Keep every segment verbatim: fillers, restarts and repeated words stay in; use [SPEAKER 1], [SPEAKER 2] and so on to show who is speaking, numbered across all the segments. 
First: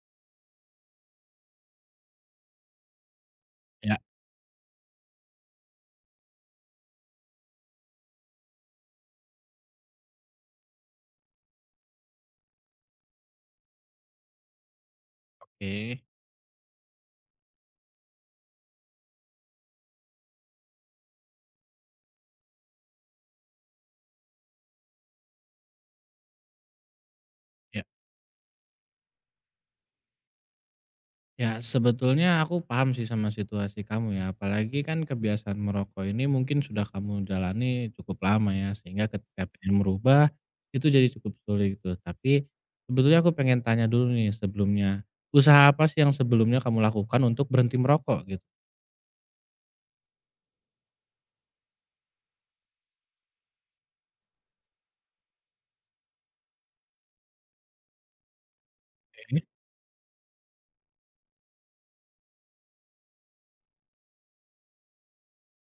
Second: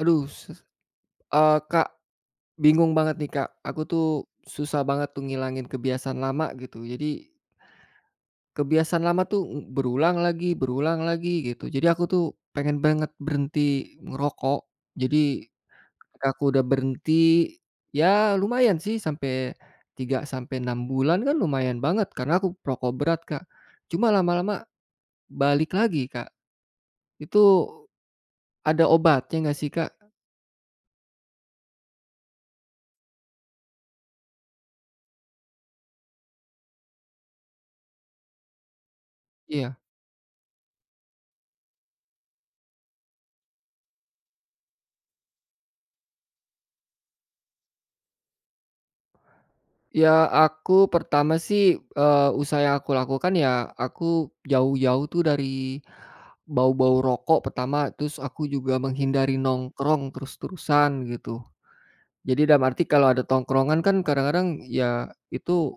[SPEAKER 1] Aduh, sus eee, Kak, bingung banget nih, Kak. Aku
[SPEAKER 2] Ya,
[SPEAKER 1] tuh susah banget tuh ngilangin kebiasaan lama gitu. Jadi kebiasaan lama tuh ng- berulang lagi berulang lagi gitu. Jadi aku tuh pengen banget berhenti ngerokok. Jadi
[SPEAKER 2] oke.
[SPEAKER 1] ketika aku udah berhenti, ya lumayan sih sampai tiga sampai enam bulan kan lumayan banget karena aku perokok berat, Kak. Cuma lama-lama balik lagi, Kak. Itu
[SPEAKER 2] Ya,
[SPEAKER 1] ada obatnya nggak sih, Kak?
[SPEAKER 2] ya, sebetulnya aku paham sih sama situasi kamu ya, apalagi kan kebiasaan merokok ini mungkin sudah kamu jalani cukup lama ya, sehingga ketika
[SPEAKER 1] Iya.
[SPEAKER 2] pengen merubah, itu jadi cukup sulit gitu. Tapi, sebetulnya aku pengen tanya dulu nih sebelumnya, usaha apa sih yang sebelumnya kamu lakukan untuk berhenti merokok gitu
[SPEAKER 1] Ya, aku pertama sih, eee, usaha yang aku lakukan ya, aku jauh-jauh tuh dari bau-bau rokok pertama, terus aku juga menghindari
[SPEAKER 2] ya?
[SPEAKER 1] nongkrong terus-terusan gitu. Jadi dalam arti kalau ada tongkrongan kan kadang-kadang ya itu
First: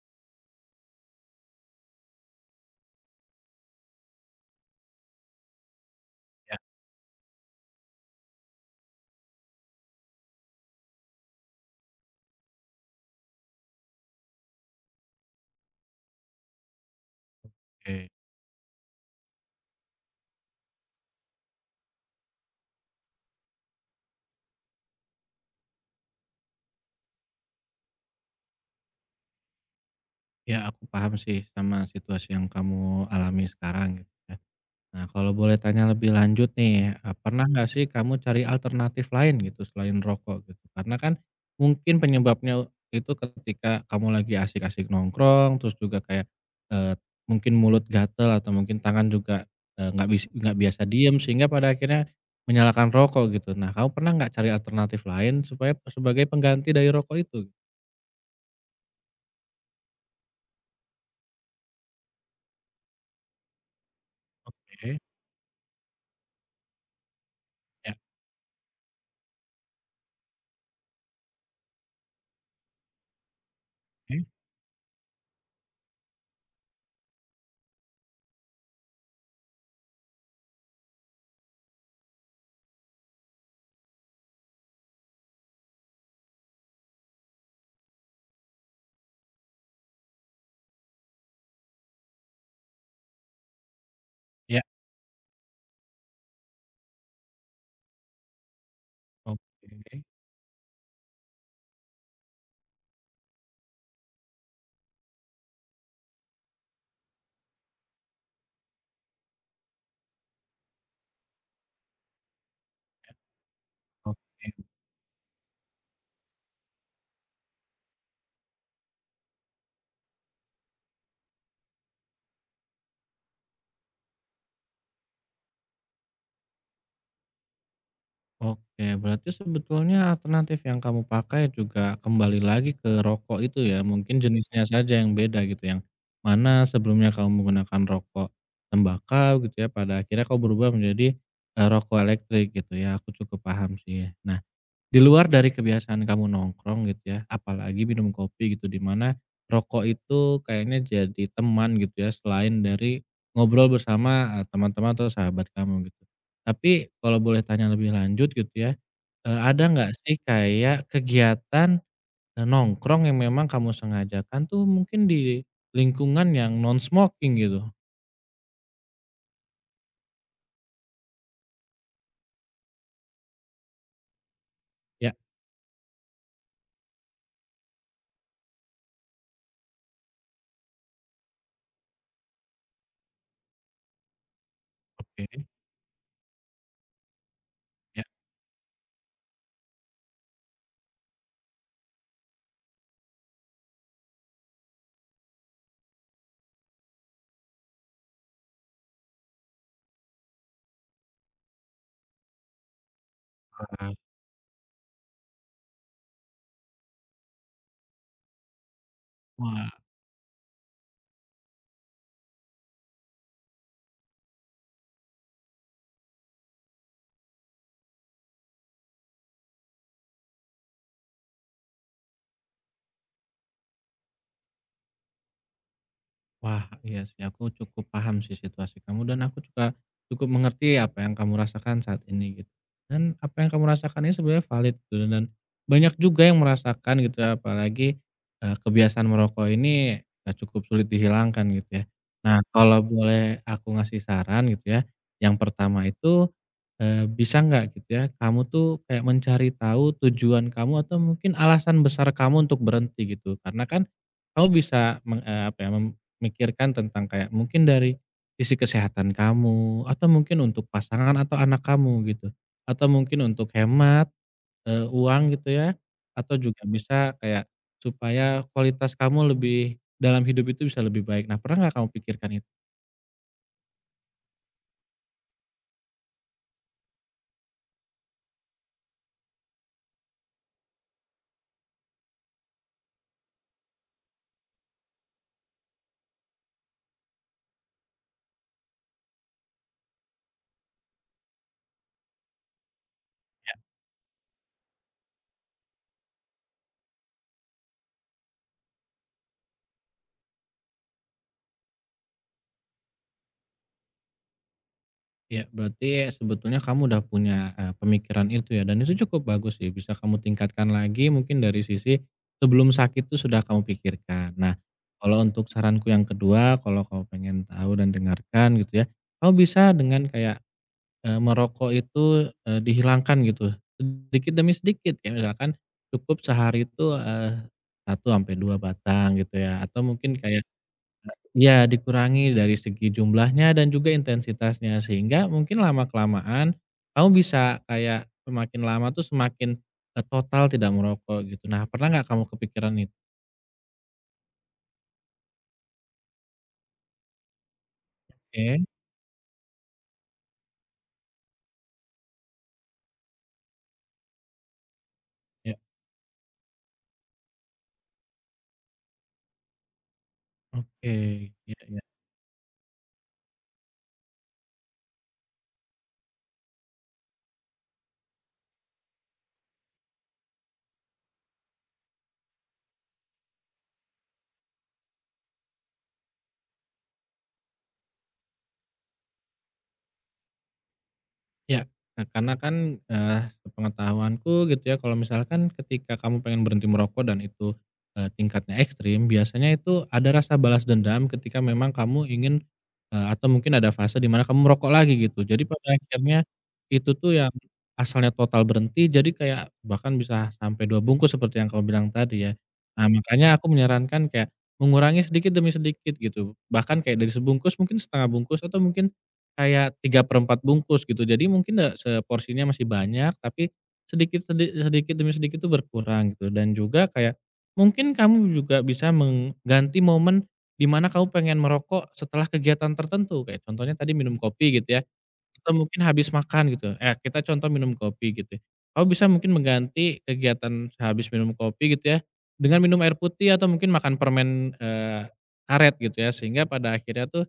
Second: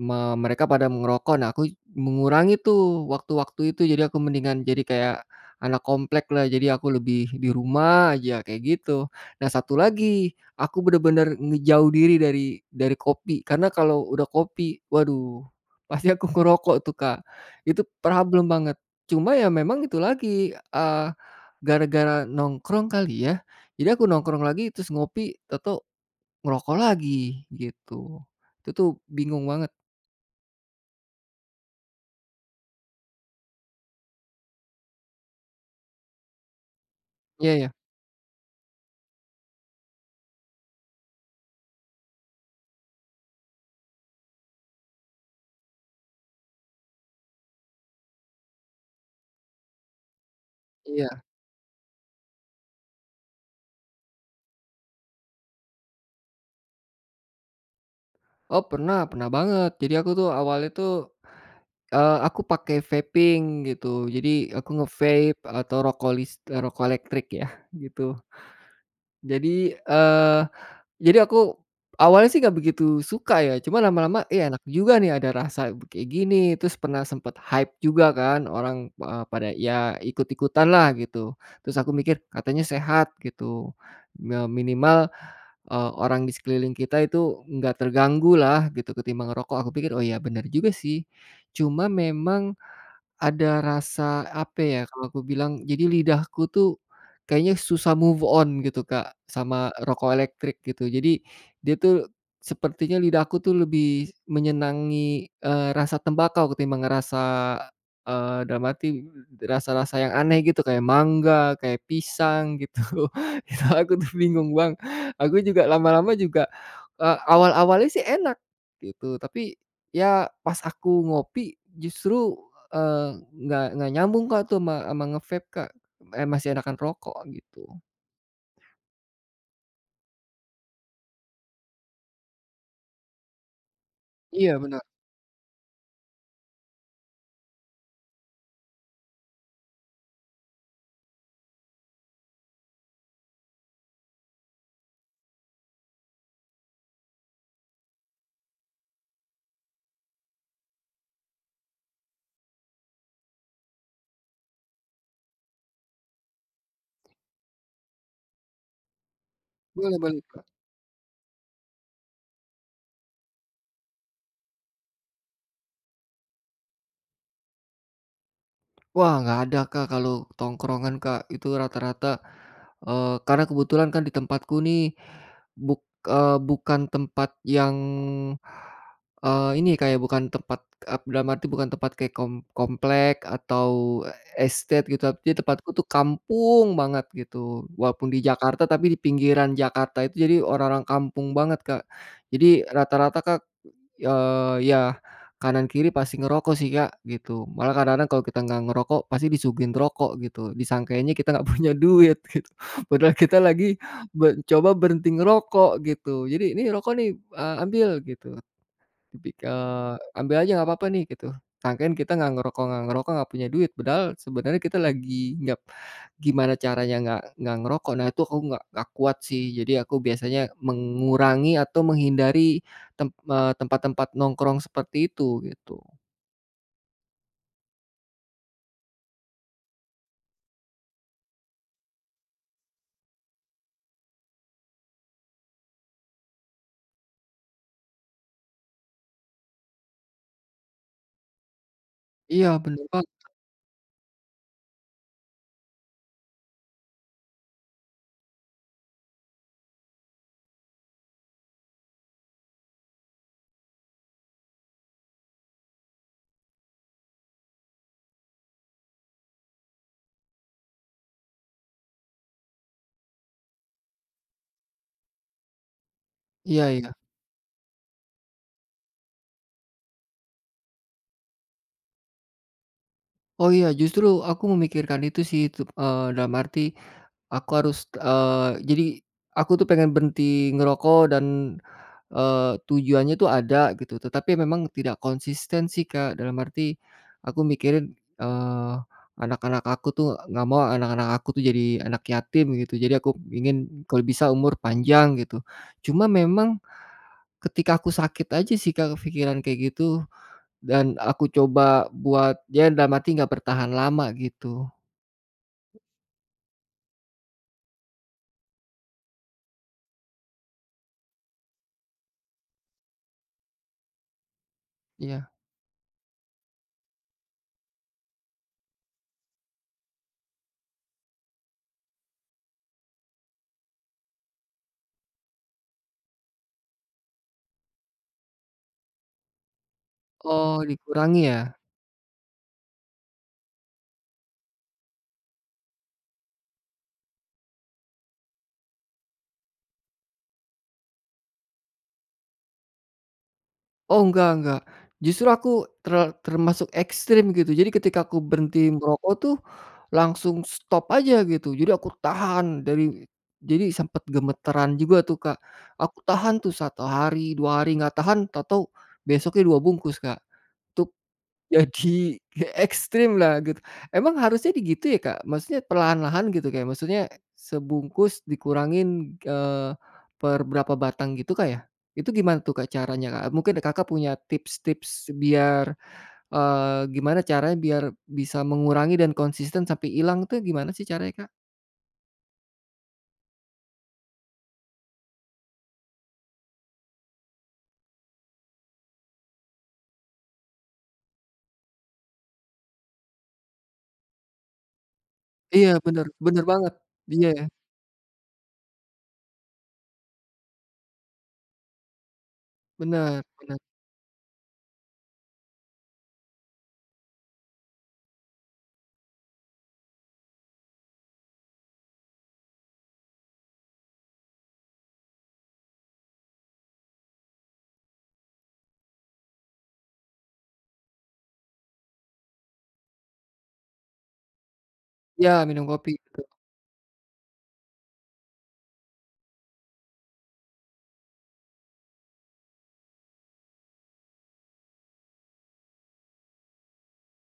[SPEAKER 1] Me mereka pada ngerokok. Nah, aku mengurangi tuh waktu-waktu itu, jadi aku mendingan jadi kayak anak komplek lah,
[SPEAKER 2] Ya,
[SPEAKER 1] jadi aku lebih di rumah aja, kayak gitu. Nah, satu lagi, aku bener-bener ngejauh diri dari dari kopi, karena kalau udah kopi, waduh pasti aku ngerokok tuh, Kak. Itu
[SPEAKER 2] oke.
[SPEAKER 1] problem banget. Cuma ya memang itu lagi, eee, gara-gara nongkrong kali ya, jadi aku nongkrong lagi terus ngopi, atau ngerokok lagi, gitu. Itu tuh bingung banget.
[SPEAKER 2] Ya, aku paham sih sama situasi yang kamu alami sekarang gitu ya. Nah, kalau boleh tanya lebih lanjut nih, eee, pernah
[SPEAKER 1] Iya
[SPEAKER 2] nggak
[SPEAKER 1] iya.
[SPEAKER 2] sih kamu cari alternatif lain gitu selain rokok gitu? Karena kan mungkin penyebabnya itu ketika kamu lagi asik-asik nongkrong, terus juga kayak, eee, mungkin mulut gatel atau mungkin tangan juga, eee, nggak bisa nggak biasa diem
[SPEAKER 1] Iya.
[SPEAKER 2] sehingga pada akhirnya menyalakan rokok gitu. Nah, kamu pernah nggak cari alternatif lain supaya sebagai pengganti dari rokok itu?
[SPEAKER 1] Oh pernah, pernah banget. Jadi aku tuh awalnya tuh, eee, aku pakai vaping gitu. Jadi aku
[SPEAKER 2] Oke,
[SPEAKER 1] nge-vape atau rokok lis eee, rokok elektrik ya,
[SPEAKER 2] ya,
[SPEAKER 1] gitu. Jadi, eee, jadi aku awalnya sih nggak begitu suka ya, cuma
[SPEAKER 2] oke,
[SPEAKER 1] lama-lama, "Eh, enak juga nih ada rasa kayak gini." Terus pernah sempet hype juga kan orang, eee, pada ya ikut-ikutan lah gitu. Terus aku mikir katanya sehat gitu, me minimal, Eee, orang di sekeliling kita itu nggak terganggu lah gitu ketimbang ngerokok. Aku pikir, "Oh iya benar juga sih." Cuma memang, ada rasa, apa
[SPEAKER 2] ya,
[SPEAKER 1] ya, kalau aku bilang, jadi lidahku tuh kayaknya susah move on gitu, Kak,
[SPEAKER 2] oke,
[SPEAKER 1] sama rokok elektrik gitu. Jadi dia tuh sepertinya lidahku tuh lebih menyenangi, eee, rasa tembakau ketimbang rasa, eee, dalam arti rasa-rasa yang aneh gitu, kayak mangga, kayak pisang gitu. Itu aku tuh bingung,
[SPEAKER 2] oke.
[SPEAKER 1] Bang. Aku juga lama-lama juga, eee, awal-awalnya sih enak gitu, tapi ya pas aku ngopi justru Eee, nggak nggak nyambung Kak, tuh sama sama nge-vape Kak, eee, masih enakan rokok gitu.
[SPEAKER 2] Oke, berarti sebetulnya alternatif yang kamu pakai juga kembali lagi ke rokok itu ya, mungkin
[SPEAKER 1] Iya
[SPEAKER 2] jenisnya
[SPEAKER 1] bener,
[SPEAKER 2] saja yang beda gitu, yang mana sebelumnya kamu menggunakan rokok tembakau gitu ya, pada akhirnya kau berubah menjadi, eee, rokok elektrik gitu ya, aku cukup paham sih. Nah, di luar dari kebiasaan kamu nongkrong gitu ya, apalagi minum kopi gitu, di mana rokok itu kayaknya jadi teman gitu ya, selain dari ngobrol bersama, eee, teman-teman atau sahabat kamu gitu. Tapi kalau boleh tanya lebih lanjut gitu ya, eee, ada nggak
[SPEAKER 1] boleh
[SPEAKER 2] sih
[SPEAKER 1] boleh.
[SPEAKER 2] kayak kegiatan, eee, nongkrong yang memang kamu sengajakan tuh mungkin di lingkungan yang non smoking gitu?
[SPEAKER 1] Wah, nggak ada Kak, kalau tongkrongan Kak, itu rata-rata, eee, karena kebetulan kan di tempatku nih,
[SPEAKER 2] Ya,
[SPEAKER 1] buk eee, bukan tempat yang, eee, ini kayak bukan tempat ep dalam arti bukan tempat kayak kom komplek atau estate gitu, tapi
[SPEAKER 2] oke,
[SPEAKER 1] tempatku tuh kampung banget gitu.
[SPEAKER 2] ya.
[SPEAKER 1] Walaupun di Jakarta, tapi di pinggiran Jakarta itu, jadi orang-orang kampung banget Kak. Jadi rata-rata Kak, Eee, iya, kanan kiri pasti ngerokok sih, Kak, gitu. Malah kadang-kadang kalau kita nggak ngerokok pasti disuguhin rokok gitu, disangkainya kita nggak punya duit gitu, padahal kita lagi
[SPEAKER 2] Heeh.
[SPEAKER 1] be coba berhenti ngerokok gitu. Jadi, "Ini rokok nih, eee, ambil," gitu.
[SPEAKER 2] Wah.
[SPEAKER 1] Tipikal, "Ambil aja nggak apa-apa nih," gitu. Sangkain kita nggak ngerokok nggak ngerokok, nggak punya duit, padahal sebenarnya kita lagi nggak gimana caranya nggak nggak ngerokok. Nah, itu aku nggak nggak kuat sih. Jadi aku biasanya mengurangi atau menghindari tem eee, tempat-tempat nongkrong seperti itu, gitu.
[SPEAKER 2] Wah, iya sih, aku cukup paham sih situasi kamu dan aku juga cukup mengerti apa yang kamu rasakan saat ini gitu. Dan apa yang kamu rasakan ini sebenarnya valid gitu dan banyak juga yang merasakan gitu ya, apalagi eh, kebiasaan merokok ini eh, cukup sulit dihilangkan gitu ya. Nah,
[SPEAKER 1] Iya,
[SPEAKER 2] kalau
[SPEAKER 1] bener, ba
[SPEAKER 2] boleh aku ngasih saran gitu ya, yang pertama itu eh, bisa nggak gitu ya, kamu tuh kayak mencari tahu tujuan kamu atau mungkin alasan besar kamu untuk berhenti gitu. Karena kan kamu bisa meng- eh, apa ya, Mikirkan tentang kayak mungkin dari sisi kesehatan kamu, atau mungkin untuk pasangan atau anak kamu gitu, atau mungkin untuk hemat, eee, uang gitu ya, atau
[SPEAKER 1] iya
[SPEAKER 2] juga
[SPEAKER 1] iya.
[SPEAKER 2] bisa kayak supaya kualitas kamu lebih dalam hidup itu bisa lebih baik. Nah, pernah nggak kamu pikirkan itu?
[SPEAKER 1] Oh, iya, justru aku memikirkan itu sih, itu, eee, dalam arti aku harus, eee, jadi aku tuh pengen berhenti ngerokok dan Eee, tujuannya tuh ada gitu, tetapi memang tidak konsisten sih, Kak. Dalam arti aku mikirin, eee, anak-anak aku tuh nggak mau anak-anak aku tuh jadi anak yatim gitu. Jadi aku ingin kalau bisa umur panjang gitu. Cuma memang ketika aku sakit aja sih, Kak, kepikiran kayak gitu dan aku coba buat ya dalam arti nggak bertahan lama gitu.
[SPEAKER 2] Iya, berarti sebetulnya kamu udah punya, eee, pemikiran itu ya dan itu cukup bagus sih, bisa kamu tingkatkan lagi mungkin dari sisi sebelum sakit itu sudah kamu pikirkan. Nah, kalau
[SPEAKER 1] Ya.
[SPEAKER 2] untuk saranku yang kedua, kalau kamu pengen tahu dan dengarkan gitu ya, kamu bisa dengan kayak, eee, merokok itu, eee, dihilangkan gitu, sedikit demi sedikit ya misalkan cukup sehari itu, eee, satu sampai dua batang gitu ya, atau mungkin kayak.
[SPEAKER 1] Oh, dikurangi ya?
[SPEAKER 2] Ya dikurangi dari segi jumlahnya dan juga intensitasnya, sehingga mungkin lama-kelamaan kamu bisa kayak semakin lama tuh semakin, eee, total tidak merokok gitu. Nah, pernah nggak kamu kepikiran itu?
[SPEAKER 1] Oh, enggak enggak. Justru aku ter termasuk ekstrim gitu. Jadi ketika aku
[SPEAKER 2] Oke,
[SPEAKER 1] berhenti merokok tuh, langsung stop aja gitu. Jadi aku tahan dari jadi sempet gemeteran juga tuh, Kak.
[SPEAKER 2] ya,
[SPEAKER 1] Aku tahan tuh satu hari, dua hari, nggak tahan tahu-tahu besoknya dua bungkus, Kak. Itu
[SPEAKER 2] oke, ya, ya.
[SPEAKER 1] jadi ekstrim lah gitu. Emang harusnya di gitu ya, Kak? Maksudnya perlahan-lahan gitu kayak maksudnya sebungkus dikurangin, eee, per berapa batang gitu, Kak, ya? Itu gimana tuh, Kak, caranya, Kak? Mungkin Kakak punya tips-tips biar, eee, gimana caranya biar bisa mengurangi dan konsisten sampai hilang tuh gimana sih caranya, Kak?
[SPEAKER 2] Ya, eee, karena kan, eee, sepengetahuanku gitu ya, kalau misalkan ketika kamu pengen berhenti merokok dan itu, eee, tingkatnya ekstrim, biasanya itu ada rasa balas dendam ketika memang kamu ingin, eee, atau mungkin ada fase di mana kamu merokok lagi gitu. Jadi pada
[SPEAKER 1] Iya bener
[SPEAKER 2] akhirnya
[SPEAKER 1] bener banget.
[SPEAKER 2] itu tuh
[SPEAKER 1] Iya,
[SPEAKER 2] yang asalnya total berhenti, jadi kayak bahkan bisa sampai dua bungkus seperti yang kamu bilang tadi ya. Nah,
[SPEAKER 1] bener
[SPEAKER 2] makanya aku
[SPEAKER 1] bener.
[SPEAKER 2] menyarankan kayak mengurangi sedikit demi sedikit gitu, bahkan kayak dari sebungkus mungkin setengah bungkus atau mungkin kayak tiga per empat bungkus gitu. Jadi mungkin da seporsinya masih banyak, tapi sedikit sedi sedikit demi sedikit tuh berkurang gitu. Dan juga kayak mungkin kamu juga bisa mengganti momen di mana kamu pengen merokok setelah kegiatan tertentu. Kayak contohnya tadi minum kopi gitu ya,
[SPEAKER 1] Iya
[SPEAKER 2] atau
[SPEAKER 1] minum
[SPEAKER 2] mungkin
[SPEAKER 1] kopi,
[SPEAKER 2] habis
[SPEAKER 1] betul.
[SPEAKER 2] makan gitu. Eh, kita contoh minum kopi gitu, ya. Kamu bisa mungkin mengganti kegiatan habis minum kopi gitu ya, dengan minum air putih atau mungkin makan permen, eee, karet gitu ya. Sehingga pada akhirnya tuh,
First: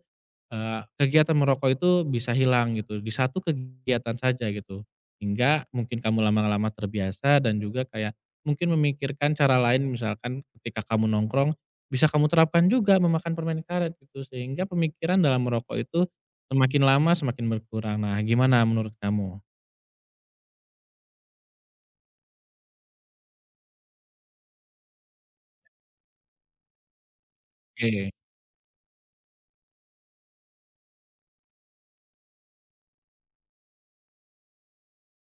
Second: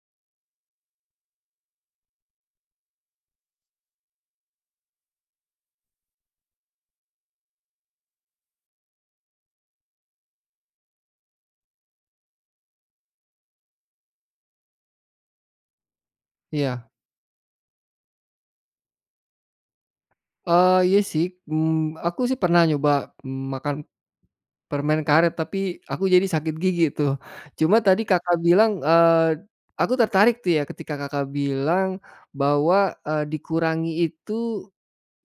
[SPEAKER 2] Eee, kegiatan merokok itu bisa hilang gitu, di satu kegiatan saja gitu. Hingga mungkin kamu lama-lama terbiasa dan juga kayak mungkin memikirkan cara lain misalkan ketika kamu nongkrong, bisa kamu terapkan juga memakan permen karet gitu, sehingga pemikiran dalam merokok itu semakin
[SPEAKER 1] Iya.
[SPEAKER 2] lama semakin berkurang. Nah, gimana menurut kamu?
[SPEAKER 1] Eee, iya sih, mmm, aku sih pernah nyoba, mmm, makan permen karet, tapi aku jadi sakit gigi tuh. Cuma tadi
[SPEAKER 2] Oke,
[SPEAKER 1] Kakak bilang, eee, aku tertarik tuh ya ketika Kakak bilang bahwa, eee, dikurangi itu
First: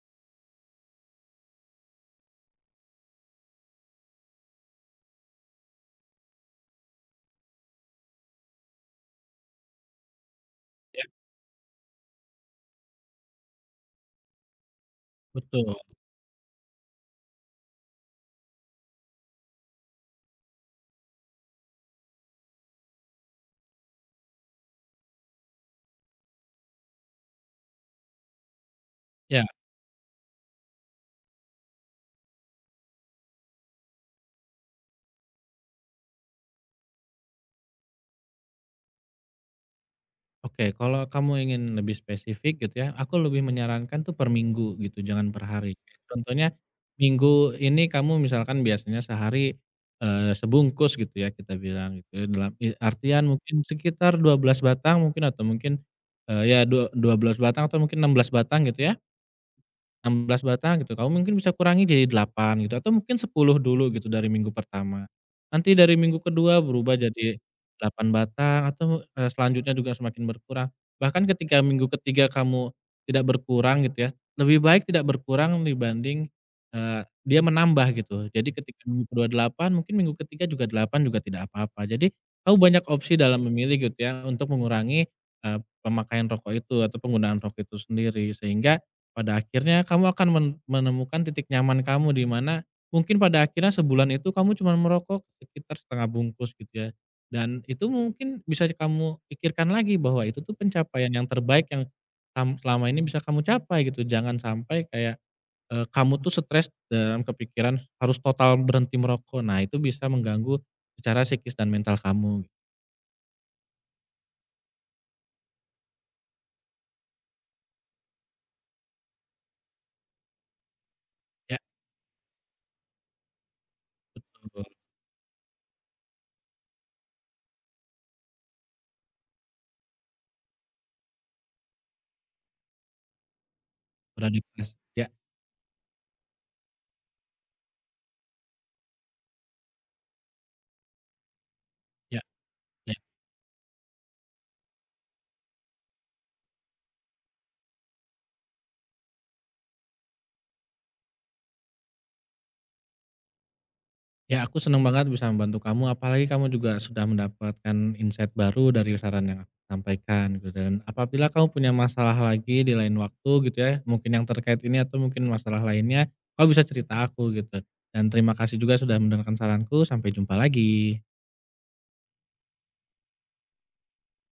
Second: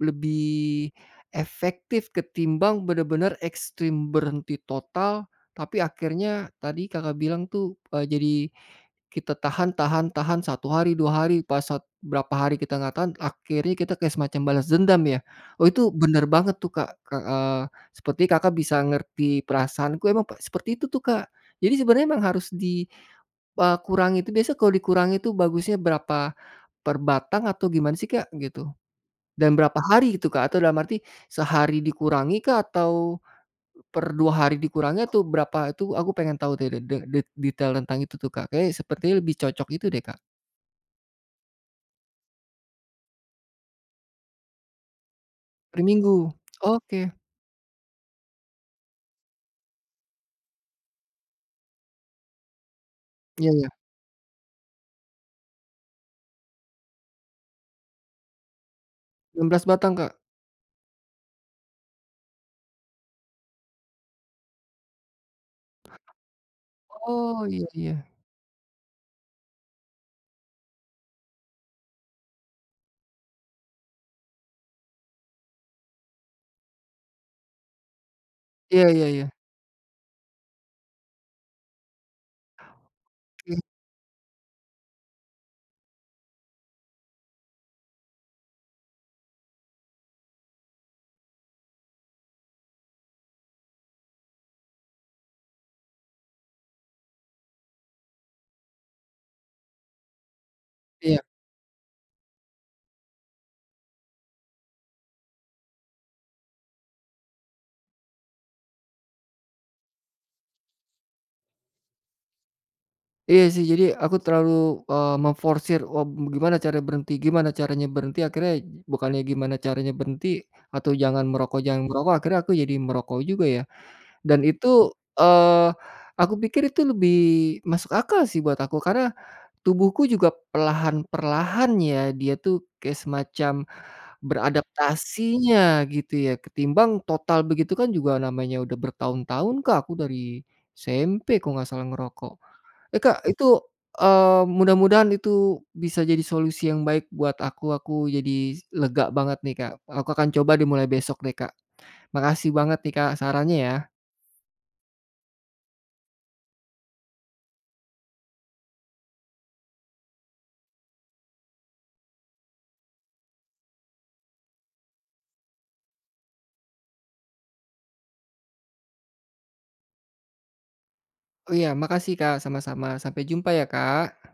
[SPEAKER 1] lebih efektif ketimbang bener-bener ekstrim berhenti total, tapi akhirnya tadi Kakak bilang tuh, eee, jadi kita tahan tahan tahan satu hari,
[SPEAKER 2] ya,
[SPEAKER 1] dua hari, pas sat berapa hari kita nggak tahan, akhirnya kita kayak semacam balas dendam ya? Oh
[SPEAKER 2] betul.
[SPEAKER 1] itu bener banget tuh Kak, Kak, eee, seperti Kakak bisa ngerti perasaanku emang pa seperti itu tuh Kak. Jadi sebenarnya emang harus di eee, kurangi itu biasa kalau dikurangi itu bagusnya berapa per batang atau gimana sih Kak, gitu?
[SPEAKER 2] Ya.
[SPEAKER 1] Dan berapa hari gitu Kak? Atau dalam arti sehari dikurangi kah atau per dua hari dikurangi atau berapa itu aku pengen tahu deh de de de detail tentang itu tuh, Kak. Kayaknya sepertinya lebih cocok itu deh, Kak.
[SPEAKER 2] Oke, kalau kamu ingin lebih spesifik gitu ya, aku lebih menyarankan tuh per minggu gitu, jangan per hari.
[SPEAKER 1] Per minggu?
[SPEAKER 2] Contohnya
[SPEAKER 1] Oke.
[SPEAKER 2] minggu ini kamu misalkan biasanya sehari, eee, sebungkus gitu ya kita bilang gitu ya, dalam i artian
[SPEAKER 1] Iya
[SPEAKER 2] mungkin
[SPEAKER 1] iya.
[SPEAKER 2] sekitar dua belas batang mungkin atau mungkin, eee, ya dua 12 batang atau mungkin enam belas batang gitu ya
[SPEAKER 1] Enam belas batang, Kak?
[SPEAKER 2] enam belas batang gitu, kamu mungkin bisa kurangi jadi delapan gitu atau mungkin sepuluh dulu gitu dari minggu pertama. Nanti dari minggu kedua berubah jadi
[SPEAKER 1] Oh, iya iya.
[SPEAKER 2] delapan batang atau, eee, selanjutnya juga semakin berkurang. Bahkan ketika minggu ketiga kamu tidak berkurang gitu ya, lebih baik tidak berkurang dibanding, eee, dia menambah gitu. Jadi ketika
[SPEAKER 1] Iya
[SPEAKER 2] minggu
[SPEAKER 1] iya iya.
[SPEAKER 2] kedua delapan, mungkin minggu ketiga juga delapan juga tidak apa-apa. Jadi kamu banyak opsi dalam
[SPEAKER 1] Oke,
[SPEAKER 2] memilih gitu ya untuk mengurangi, eee, pemakaian rokok itu atau penggunaan rokok itu sendiri. Sehingga pada akhirnya kamu akan men menemukan titik nyaman kamu di mana mungkin pada akhirnya sebulan itu kamu cuma merokok sekitar setengah bungkus gitu ya, dan itu mungkin bisa kamu pikirkan lagi bahwa itu tuh pencapaian
[SPEAKER 1] iya.
[SPEAKER 2] yang terbaik yang kam selama ini bisa kamu capai gitu. Jangan sampai kayak, eee, kamu tuh stres dalam kepikiran harus total berhenti merokok. Nah itu bisa mengganggu secara psikis dan mental kamu.
[SPEAKER 1] Iya sih, jadi aku terlalu, eee, memforsir, oh, gimana cara berhenti gimana caranya berhenti, akhirnya bukannya gimana caranya berhenti atau jangan
[SPEAKER 2] Ya
[SPEAKER 1] merokok jangan merokok, akhirnya aku jadi merokok juga ya. Dan
[SPEAKER 2] betul,
[SPEAKER 1] itu, eee, aku pikir itu lebih masuk akal sih buat aku, karena tubuhku juga perlahan-perlahan ya, dia tuh kayak semacam
[SPEAKER 2] beradaptasi. Ya,
[SPEAKER 1] beradaptasinya gitu ya, ketimbang total begitu kan juga namanya udah bertahun-tahun, Kak, aku dari S M P kalau nggak salah
[SPEAKER 2] ya,
[SPEAKER 1] ngerokok.
[SPEAKER 2] ya.
[SPEAKER 1] Eh, Kak, itu, eee, mudah-mudahan itu bisa jadi solusi yang baik buat aku, aku jadi lega banget nih, Kak. Aku akan coba deh mulai besok deh, Kak. Makasih banget nih, Kak, sarannya ya.
[SPEAKER 2] Ya, aku senang banget bisa membantu kamu, apalagi kamu juga sudah mendapatkan insight baru dari saran yang aku sampaikan gitu. Dan apabila kamu punya masalah lagi di lain waktu gitu ya, mungkin yang terkait ini atau mungkin masalah lainnya, kamu bisa cerita aku gitu. Dan terima kasih juga sudah mendengarkan saranku, sampai jumpa lagi.
[SPEAKER 1] Oh iya, makasih Kak, sama-sama. Sampai jumpa ya Kak.